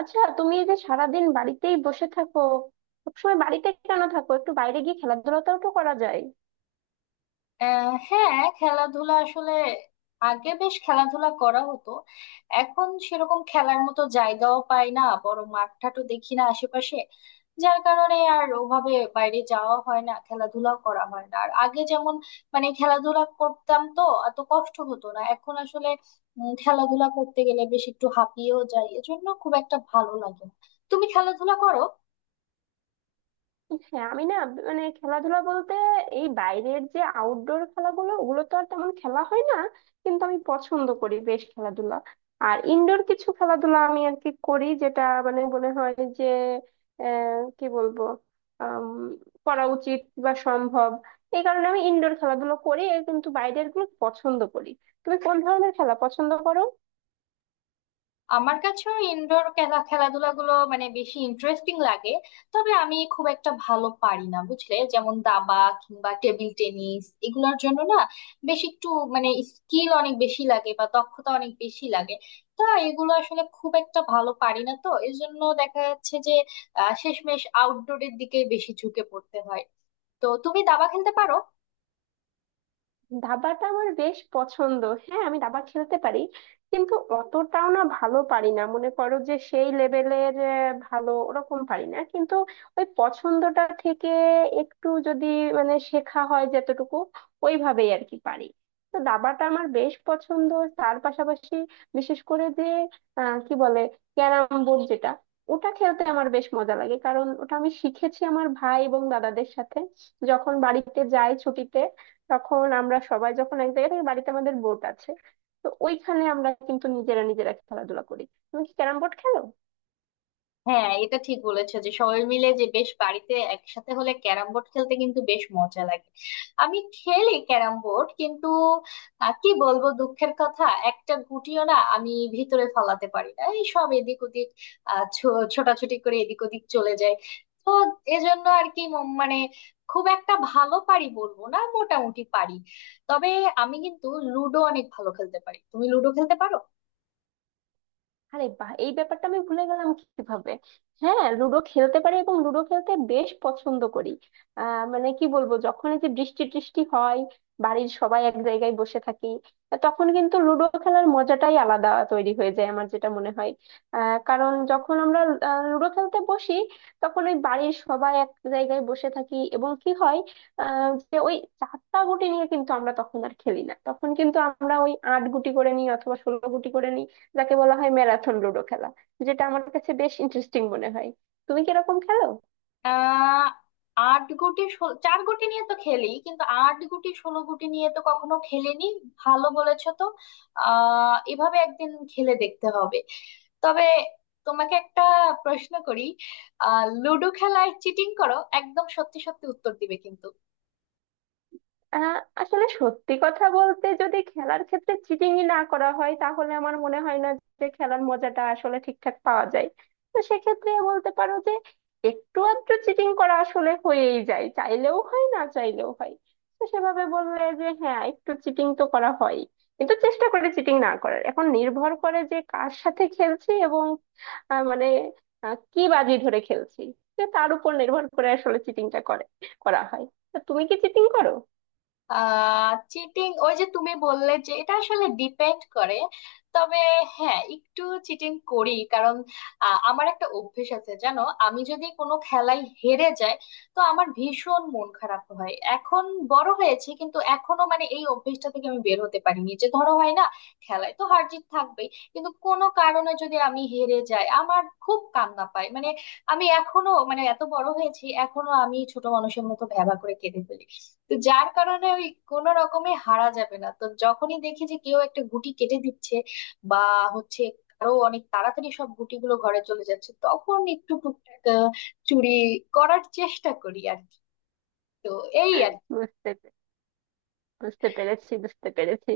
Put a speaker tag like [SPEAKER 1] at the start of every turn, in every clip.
[SPEAKER 1] আচ্ছা, তুমি এই যে সারাদিন বাড়িতেই বসে থাকো, সবসময় বাড়িতে কেন থাকো? একটু বাইরে গিয়ে খেলাধুলাটাও তো করা যায়।
[SPEAKER 2] হ্যাঁ, খেলাধুলা আসলে আগে বেশ খেলাধুলা করা হতো। এখন সেরকম খেলার মতো জায়গাও পাই না, বড় মাঠটাও দেখি না আশেপাশে। যার কারণে আর ওভাবে বাইরে যাওয়া হয় না, খেলাধুলাও করা হয় না। আর আগে যেমন মানে খেলাধুলা করতাম তো এত কষ্ট হতো না। এখন আসলে খেলাধুলা করতে গেলে বেশ একটু হাঁপিয়েও যাই, এজন্য খুব একটা ভালো লাগে না। তুমি খেলাধুলা করো?
[SPEAKER 1] হ্যাঁ, আমি না, মানে খেলাধুলা বলতে এই বাইরের যে আউটডোর খেলাগুলো, ওগুলো তো আর তেমন খেলা হয় না, কিন্তু আমি পছন্দ করি বেশ খেলাধুলা। আর ইনডোর কিছু খেলাধুলা আমি আর কি করি, যেটা মানে মনে হয় যে কি বলবো, আম, করা উচিত বা সম্ভব, এই কারণে আমি ইনডোর খেলাধুলো করি, এ কিন্তু বাইরের গুলো পছন্দ করি। তুমি কোন ধরনের খেলা পছন্দ করো?
[SPEAKER 2] আমার কাছেও ইনডোর খেলা খেলাধুলা গুলো মানে বেশি ইন্টারেস্টিং লাগে। তবে আমি খুব একটা ভালো পারি না বুঝলে, যেমন দাবা কিংবা টেবিল টেনিস এগুলোর জন্য না বেশ একটু মানে স্কিল অনেক বেশি লাগে বা দক্ষতা অনেক বেশি লাগে। তা এগুলো আসলে খুব একটা ভালো পারি না, তো এই জন্য দেখা যাচ্ছে যে শেষমেশ আউটডোরের দিকে বেশি ঝুঁকে পড়তে হয়। তো তুমি দাবা খেলতে পারো?
[SPEAKER 1] দাবাটা আমার বেশ পছন্দ। হ্যাঁ, আমি দাবা খেলতে পারি, কিন্তু অতটাও না, ভালো পারি না, মনে করো যে সেই লেভেলের ভালো ওরকম পারি না, কিন্তু ওই পছন্দটা থেকে একটু যদি মানে শেখা হয় যতটুকু, ওইভাবেই আর কি পারি। তো দাবাটা আমার বেশ পছন্দ। তার পাশাপাশি বিশেষ করে যে কি বলে, ক্যারাম বোর্ড, যেটা ওটা খেলতে আমার বেশ মজা লাগে, কারণ ওটা আমি শিখেছি আমার ভাই এবং দাদাদের সাথে। যখন বাড়িতে যাই ছুটিতে, তখন আমরা সবাই যখন এক জায়গায় থাকি, বাড়িতে আমাদের বোট আছে, তো ওইখানে আমরা কিন্তু নিজেরা নিজেরা খেলাধুলা করি। তুমি কি ক্যারাম বোর্ড খেলো?
[SPEAKER 2] হ্যাঁ, এটা ঠিক বলেছো যে সবাই মিলে যে বেশ বাড়িতে একসাথে হলে ক্যারাম বোর্ড খেলতে কিন্তু বেশ মজা লাগে। আমি খেলি ক্যারাম বোর্ড, কিন্তু কি বলবো দুঃখের কথা, একটা গুটিও না আমি ভিতরে ফলাতে পারি না, এই সব এদিক ওদিক ছোটাছুটি করে এদিক ওদিক চলে যায়। তো এজন্য আর কি মানে খুব একটা ভালো পারি বলবো না, মোটামুটি পারি। তবে আমি কিন্তু লুডো অনেক ভালো খেলতে পারি। তুমি লুডো খেলতে পারো?
[SPEAKER 1] আরে বাহ, এই ব্যাপারটা আমি ভুলে গেলাম কিভাবে! হ্যাঁ, লুডো খেলতে পারি এবং লুডো খেলতে বেশ পছন্দ করি। মানে কি বলবো, যখন এই যে বৃষ্টি টৃষ্টি হয়, বাড়ির সবাই এক জায়গায় বসে থাকি, তখন কিন্তু লুডো খেলার মজাটাই আলাদা তৈরি হয়ে যায়, আমার যেটা মনে হয়। কারণ যখন আমরা লুডো খেলতে বসি, তখন ওই বাড়ির সবাই এক জায়গায় বসে থাকি এবং কি হয়, যে ওই চারটা গুটি নিয়ে কিন্তু আমরা তখন আর খেলি না, তখন কিন্তু আমরা ওই আট গুটি করে নিই অথবা ষোলো গুটি করে নিই, যাকে বলা হয় ম্যারাথন লুডো খেলা, যেটা আমার কাছে বেশ ইন্টারেস্টিং মনে হয়। তুমি কিরকম খেলো?
[SPEAKER 2] আহ আট গুটি চার গুটি নিয়ে তো খেলি, কিন্তু আট গুটি ষোলো গুটি নিয়ে তো কখনো খেলিনি। ভালো বলেছো তো, এভাবে একদিন খেলে দেখতে হবে। তবে তোমাকে একটা প্রশ্ন করি, লুডো খেলায় চিটিং করো? একদম সত্যি সত্যি উত্তর দিবে কিন্তু।
[SPEAKER 1] আহ, আসলে সত্যি কথা বলতে, যদি খেলার ক্ষেত্রে চিটিংই না করা হয়, তাহলে আমার মনে হয় না যে খেলার মজাটা আসলে ঠিকঠাক পাওয়া যায়। তো সেক্ষেত্রে বলতে পারো যে একটু আধটু চিটিং করা আসলে হয়েই যায়, চাইলেও হয় না চাইলেও হয়। তো সেভাবে বললে যে হ্যাঁ, একটু চিটিং তো করা হয়, কিন্তু চেষ্টা করে চিটিং না করার। এখন নির্ভর করে যে কার সাথে খেলছি এবং মানে কি বাজি ধরে খেলছি, তো তার উপর নির্ভর করে আসলে চিটিংটা করে করা হয়। তো তুমি কি চিটিং করো?
[SPEAKER 2] চিটিং ওই যে তুমি বললে যে এটা আসলে ডিপেন্ড করে। তবে হ্যাঁ, একটু চিটিং করি, কারণ আমার একটা অভ্যেস আছে জানো, আমি যদি কোনো খেলায় হেরে যাই তো আমার ভীষণ মন খারাপ হয়। এখন বড় হয়েছে কিন্তু এখনো মানে এই অভ্যেসটা থেকে আমি বের হতে পারিনি। যে ধরো হয় না, খেলায় তো হার জিত থাকবেই, কিন্তু কোনো কারণে যদি আমি হেরে যাই আমার খুব কান্না পায় মানে। আমি এখনো মানে এত বড় হয়েছি এখনো আমি ছোট মানুষের মতো ভ্যাবা করে কেঁদে ফেলি। তো যার কারণে ওই কোনো রকমে হারা যাবে না, তো যখনই দেখি যে কেউ একটা গুটি কেটে দিচ্ছে বা হচ্ছে আরো অনেক তাড়াতাড়ি সব গুটিগুলো ঘরে চলে যাচ্ছে, তখন একটু টুকটাক চুরি করার চেষ্টা করি আর কি। তো এই আর কি।
[SPEAKER 1] বুঝতে পে- বুঝতে পেরেছি, বুঝতে পেরেছি.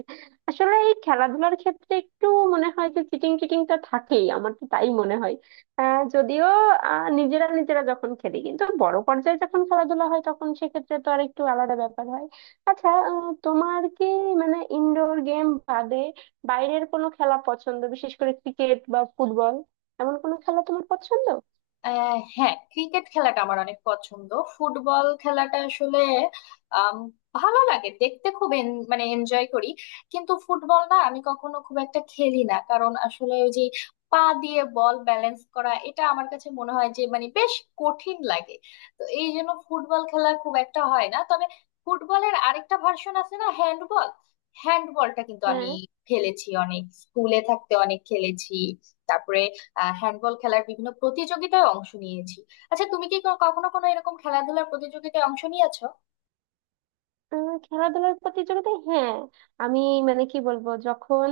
[SPEAKER 1] আসলে এই খেলাধুলার ক্ষেত্রে একটু মনে হয় যে চিটিংটা থাকেই, আমার তো তাই মনে হয়। যদিও নিজেরা নিজেরা যখন খেলি, কিন্তু বড় পর্যায়ে যখন খেলাধুলা হয়, তখন সেক্ষেত্রে তো আর একটু আলাদা ব্যাপার হয়। আচ্ছা, তোমার কি মানে ইনডোর গেম বাদে বাইরের কোনো খেলা পছন্দ? বিশেষ করে ক্রিকেট বা ফুটবল, এমন কোনো খেলা তোমার পছন্দ?
[SPEAKER 2] হ্যাঁ, ক্রিকেট খেলাটা আমার অনেক পছন্দ। ফুটবল খেলাটা আসলে আম, ভালো লাগে দেখতে, খুব মানে এনজয় করি, কিন্তু ফুটবল না আমি কখনো খুব একটা খেলি না, কারণ আসলে ওই যে পা দিয়ে বল ব্যালেন্স করা এটা আমার কাছে মনে হয় যে মানে বেশ কঠিন লাগে। তো এই জন্য ফুটবল খেলা খুব একটা হয় না। তবে ফুটবলের আরেকটা ভার্সন আছে না, হ্যান্ডবল। হ্যান্ডবলটা কিন্তু আমি
[SPEAKER 1] হ্যাঁ,
[SPEAKER 2] খেলেছি অনেক, স্কুলে থাকতে অনেক খেলেছি। তারপরে হ্যান্ডবল খেলার বিভিন্ন প্রতিযোগিতায় অংশ নিয়েছি। আচ্ছা, তুমি কি কখনো কোনো এরকম খেলাধুলার প্রতিযোগিতায় অংশ নিয়েছো?
[SPEAKER 1] খেলাধুলার প্রতিযোগিতা, হ্যাঁ, আমি মানে কি বলবো, যখন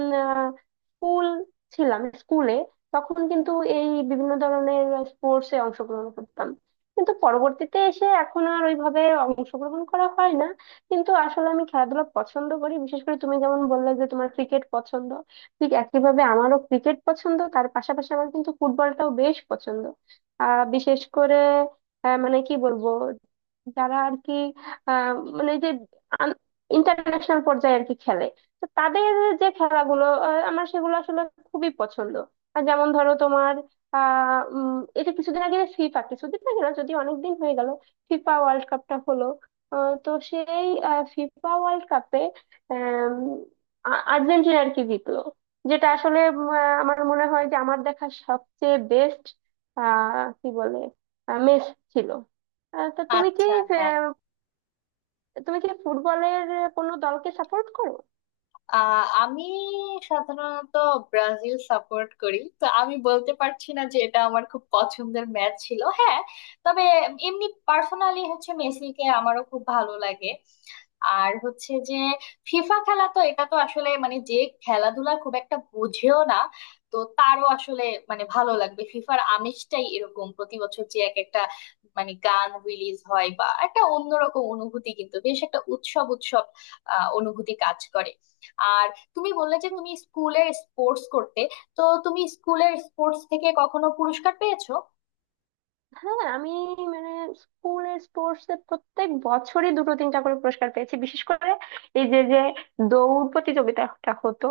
[SPEAKER 1] স্কুল ছিলাম, স্কুলে তখন কিন্তু এই বিভিন্ন ধরনের স্পোর্টস এ অংশগ্রহণ করতাম, কিন্তু পরবর্তীতে এসে এখন আর ওইভাবে অংশগ্রহণ করা হয় না। কিন্তু আসলে আমি খেলাধুলা পছন্দ করি, বিশেষ করে তুমি যেমন বললে যে তোমার ক্রিকেট পছন্দ, ঠিক একইভাবে আমারও ক্রিকেট পছন্দ, তার পাশাপাশি আমার কিন্তু ফুটবলটাও বেশ পছন্দ। বিশেষ করে মানে কি বলবো, যারা আর কি আহ মানে যে ইন্টারন্যাশনাল পর্যায়ে আর কি খেলে, তো তাদের যে খেলাগুলো, আমার সেগুলো আসলে খুবই পছন্দ। আর যেমন ধরো তোমার এটা কিছুদিন আগে ফিফা, কিছুদিন আগে না, যদি অনেকদিন হয়ে গেল, ফিফা ওয়ার্ল্ড কাপটা হলো, তো সেই ফিফা ওয়ার্ল্ড কাপে আর্জেন্টিনা আর কি জিতলো, যেটা আসলে আমার মনে হয় যে আমার দেখা সবচেয়ে বেস্ট কি বলে মেস ছিল। তা তুমি কি,
[SPEAKER 2] আচ্ছা, হ্যাঁ।
[SPEAKER 1] তুমি কি ফুটবলের কোনো দলকে সাপোর্ট করো?
[SPEAKER 2] আমি সাধারণত ব্রাজিল সাপোর্ট করি, তো আমি বলতে পারছি না যে এটা আমার খুব পছন্দের ম্যাচ ছিল। হ্যাঁ, তবে এমনি পার্সোনালি হচ্ছে মেসিকে আমারও খুব ভালো লাগে। আর হচ্ছে যে ফিফা খেলা তো এটা তো আসলে মানে যে খেলাধুলা খুব একটা বুঝেও না, তো তারও আসলে মানে ভালো লাগবে। ফিফার আমেজটাই এরকম, প্রতি বছর যে এক একটা মানে গান রিলিজ হয় বা একটা অন্যরকম অনুভূতি, কিন্তু বেশ একটা উৎসব উৎসব অনুভূতি কাজ করে। আর তুমি বললে যে তুমি স্কুলের স্পোর্টস করতে, তো তুমি স্কুলের স্পোর্টস থেকে কখনো পুরস্কার পেয়েছো?
[SPEAKER 1] হ্যাঁ, আমি মানে স্কুলের স্পোর্টস এ প্রত্যেক বছরই দুটো তিনটা করে পুরস্কার পেয়েছি, বিশেষ করে এই যে যে দৌড় প্রতিযোগিতাটা হতো,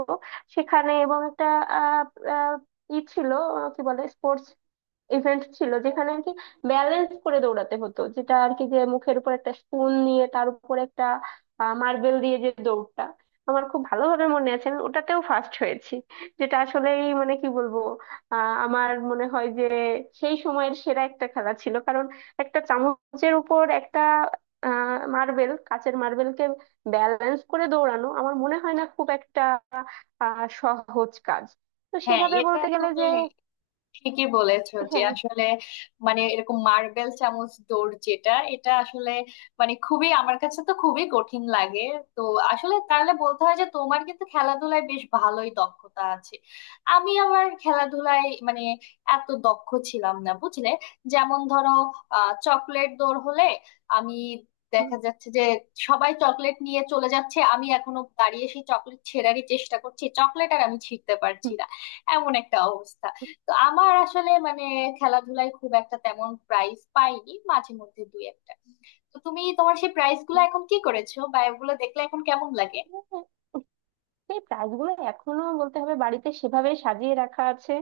[SPEAKER 1] সেখানে এবং একটা আহ আহ, ই ছিল, কি বলে স্পোর্টস ইভেন্ট ছিল, যেখানে আর কি ব্যালেন্স করে দৌড়াতে হতো, যেটা আর কি, যে মুখের উপর একটা স্পুন নিয়ে তার উপর একটা মার্বেল দিয়ে যে দৌড়টা, আমার খুব ভালোভাবে মনে আছে, আমি ওটাতেও ফার্স্ট হয়েছি। যেটা আসলেই মানে কি বলবো, আমার মনে হয় যে সেই সময়ের সেরা একটা খেলা ছিল, কারণ একটা চামচের উপর একটা মার্বেল, কাচের মার্বেলকে ব্যালেন্স করে দৌড়ানো আমার মনে হয় না খুব একটা সহজ কাজ। তো
[SPEAKER 2] হ্যাঁ,
[SPEAKER 1] সেভাবে
[SPEAKER 2] এটা
[SPEAKER 1] বলতে গেলে
[SPEAKER 2] তুমি
[SPEAKER 1] যে
[SPEAKER 2] ঠিকই বলেছো যে
[SPEAKER 1] হ্যাঁ,
[SPEAKER 2] আসলে মানে এরকম মার্বেল চামচ দৌড় যেটা, এটা আসলে মানে খুবই, আমার কাছে তো খুবই কঠিন লাগে। তো আসলে তাহলে বলতে হয় যে তোমার কিন্তু খেলাধুলায় বেশ ভালোই দক্ষতা আছে। আমি আমার খেলাধুলায় মানে এত দক্ষ ছিলাম না বুঝলে। যেমন ধরো চকলেট দৌড় হলে আমি, দেখা যাচ্ছে যে সবাই চকলেট নিয়ে চলে যাচ্ছে, আমি এখনো দাঁড়িয়ে সেই চকলেট ছেঁড়ারই চেষ্টা করছি, চকলেট আর আমি ছিঁড়তে পারছি না, এমন একটা অবস্থা। তো আমার আসলে মানে খেলাধুলায় খুব একটা তেমন প্রাইজ পাইনি, মাঝে মধ্যে দুই একটা। তো তুমি তোমার সেই প্রাইজ গুলো এখন কি করেছো, বা এগুলো দেখলে এখন কেমন লাগে?
[SPEAKER 1] হুম। এই প্রাইজ গুলো এখনো বলতে হবে বাড়িতে সেভাবে সাজিয়ে রাখা আছে।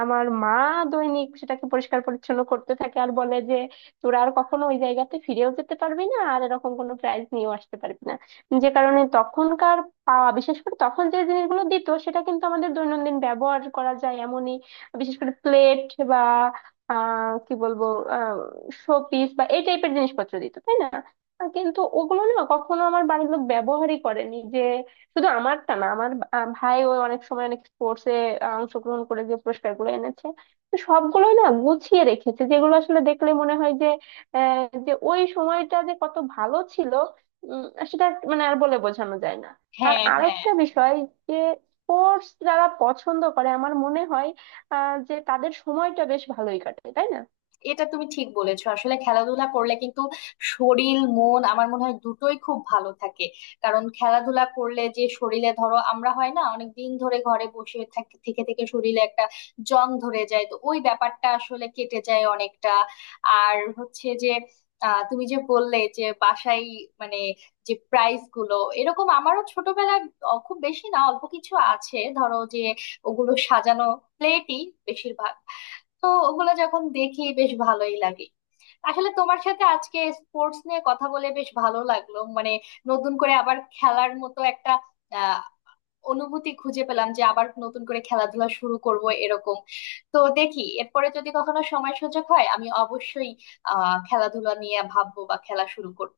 [SPEAKER 1] আমার মা দৈনিক সেটাকে পরিষ্কার পরিচ্ছন্ন করতে থাকে আর বলে যে তোরা আর কখনো ওই জায়গাতে ফিরেও যেতে পারবি না, আর এরকম কোনো প্রাইজ নিয়েও আসতে পারবি না। যে কারণে তখনকার পাওয়া, বিশেষ করে তখন যে জিনিসগুলো দিত, সেটা কিন্তু আমাদের দৈনন্দিন ব্যবহার করা যায় এমনই, বিশেষ করে প্লেট বা কি বলবো, আহ শোপিস বা এই টাইপের জিনিসপত্র দিত, তাই না? কিন্তু ওগুলো না কখনো আমার বাড়ির লোক ব্যবহারই করেনি। যে শুধু আমারটা না, আমার ভাইও অনেক সময় অনেক স্পোর্টসে অংশগ্রহণ করে যে পুরস্কার গুলো এনেছে, তো সবগুলোই না গুছিয়ে রেখেছে, যেগুলো আসলে দেখলে মনে হয় যে আহ, যে ওই সময়টা যে কত ভালো ছিল, উম, সেটা মানে আর বলে বোঝানো যায় না। আর
[SPEAKER 2] হ্যাঁ, হ্যাঁ,
[SPEAKER 1] আরেকটা বিষয় যে স্পোর্টস যারা পছন্দ করে, আমার মনে হয় যে তাদের সময়টা বেশ ভালোই কাটে, তাই না?
[SPEAKER 2] এটা তুমি ঠিক বলেছো। আসলে খেলাধুলা করলে কিন্তু শরীর মন আমার মনে হয় দুটোই খুব ভালো থাকে। কারণ খেলাধুলা করলে যে শরীরে, ধরো আমরা হয় না অনেক দিন ধরে ঘরে বসে থেকে থেকে শরীরে একটা জং ধরে যায়, তো ওই ব্যাপারটা আসলে কেটে যায় অনেকটা। আর হচ্ছে যে তুমি যে বললে যে বাসায় মানে যে প্রাইস গুলো, এরকম আমারও ছোটবেলায় খুব বেশি না, অল্প কিছু আছে। ধরো যে ওগুলো সাজানো, প্লেটই বেশিরভাগ। তো ওগুলো যখন দেখি বেশ ভালোই লাগে। আসলে তোমার সাথে আজকে স্পোর্টস নিয়ে কথা বলে বেশ ভালো লাগলো মানে। নতুন করে আবার খেলার মতো একটা আহ অনুভূতি খুঁজে পেলাম, যে আবার নতুন করে খেলাধুলা শুরু করব এরকম। তো দেখি এরপরে যদি কখনো সময় সুযোগ হয় আমি অবশ্যই খেলাধুলা নিয়ে ভাববো বা খেলা শুরু করব।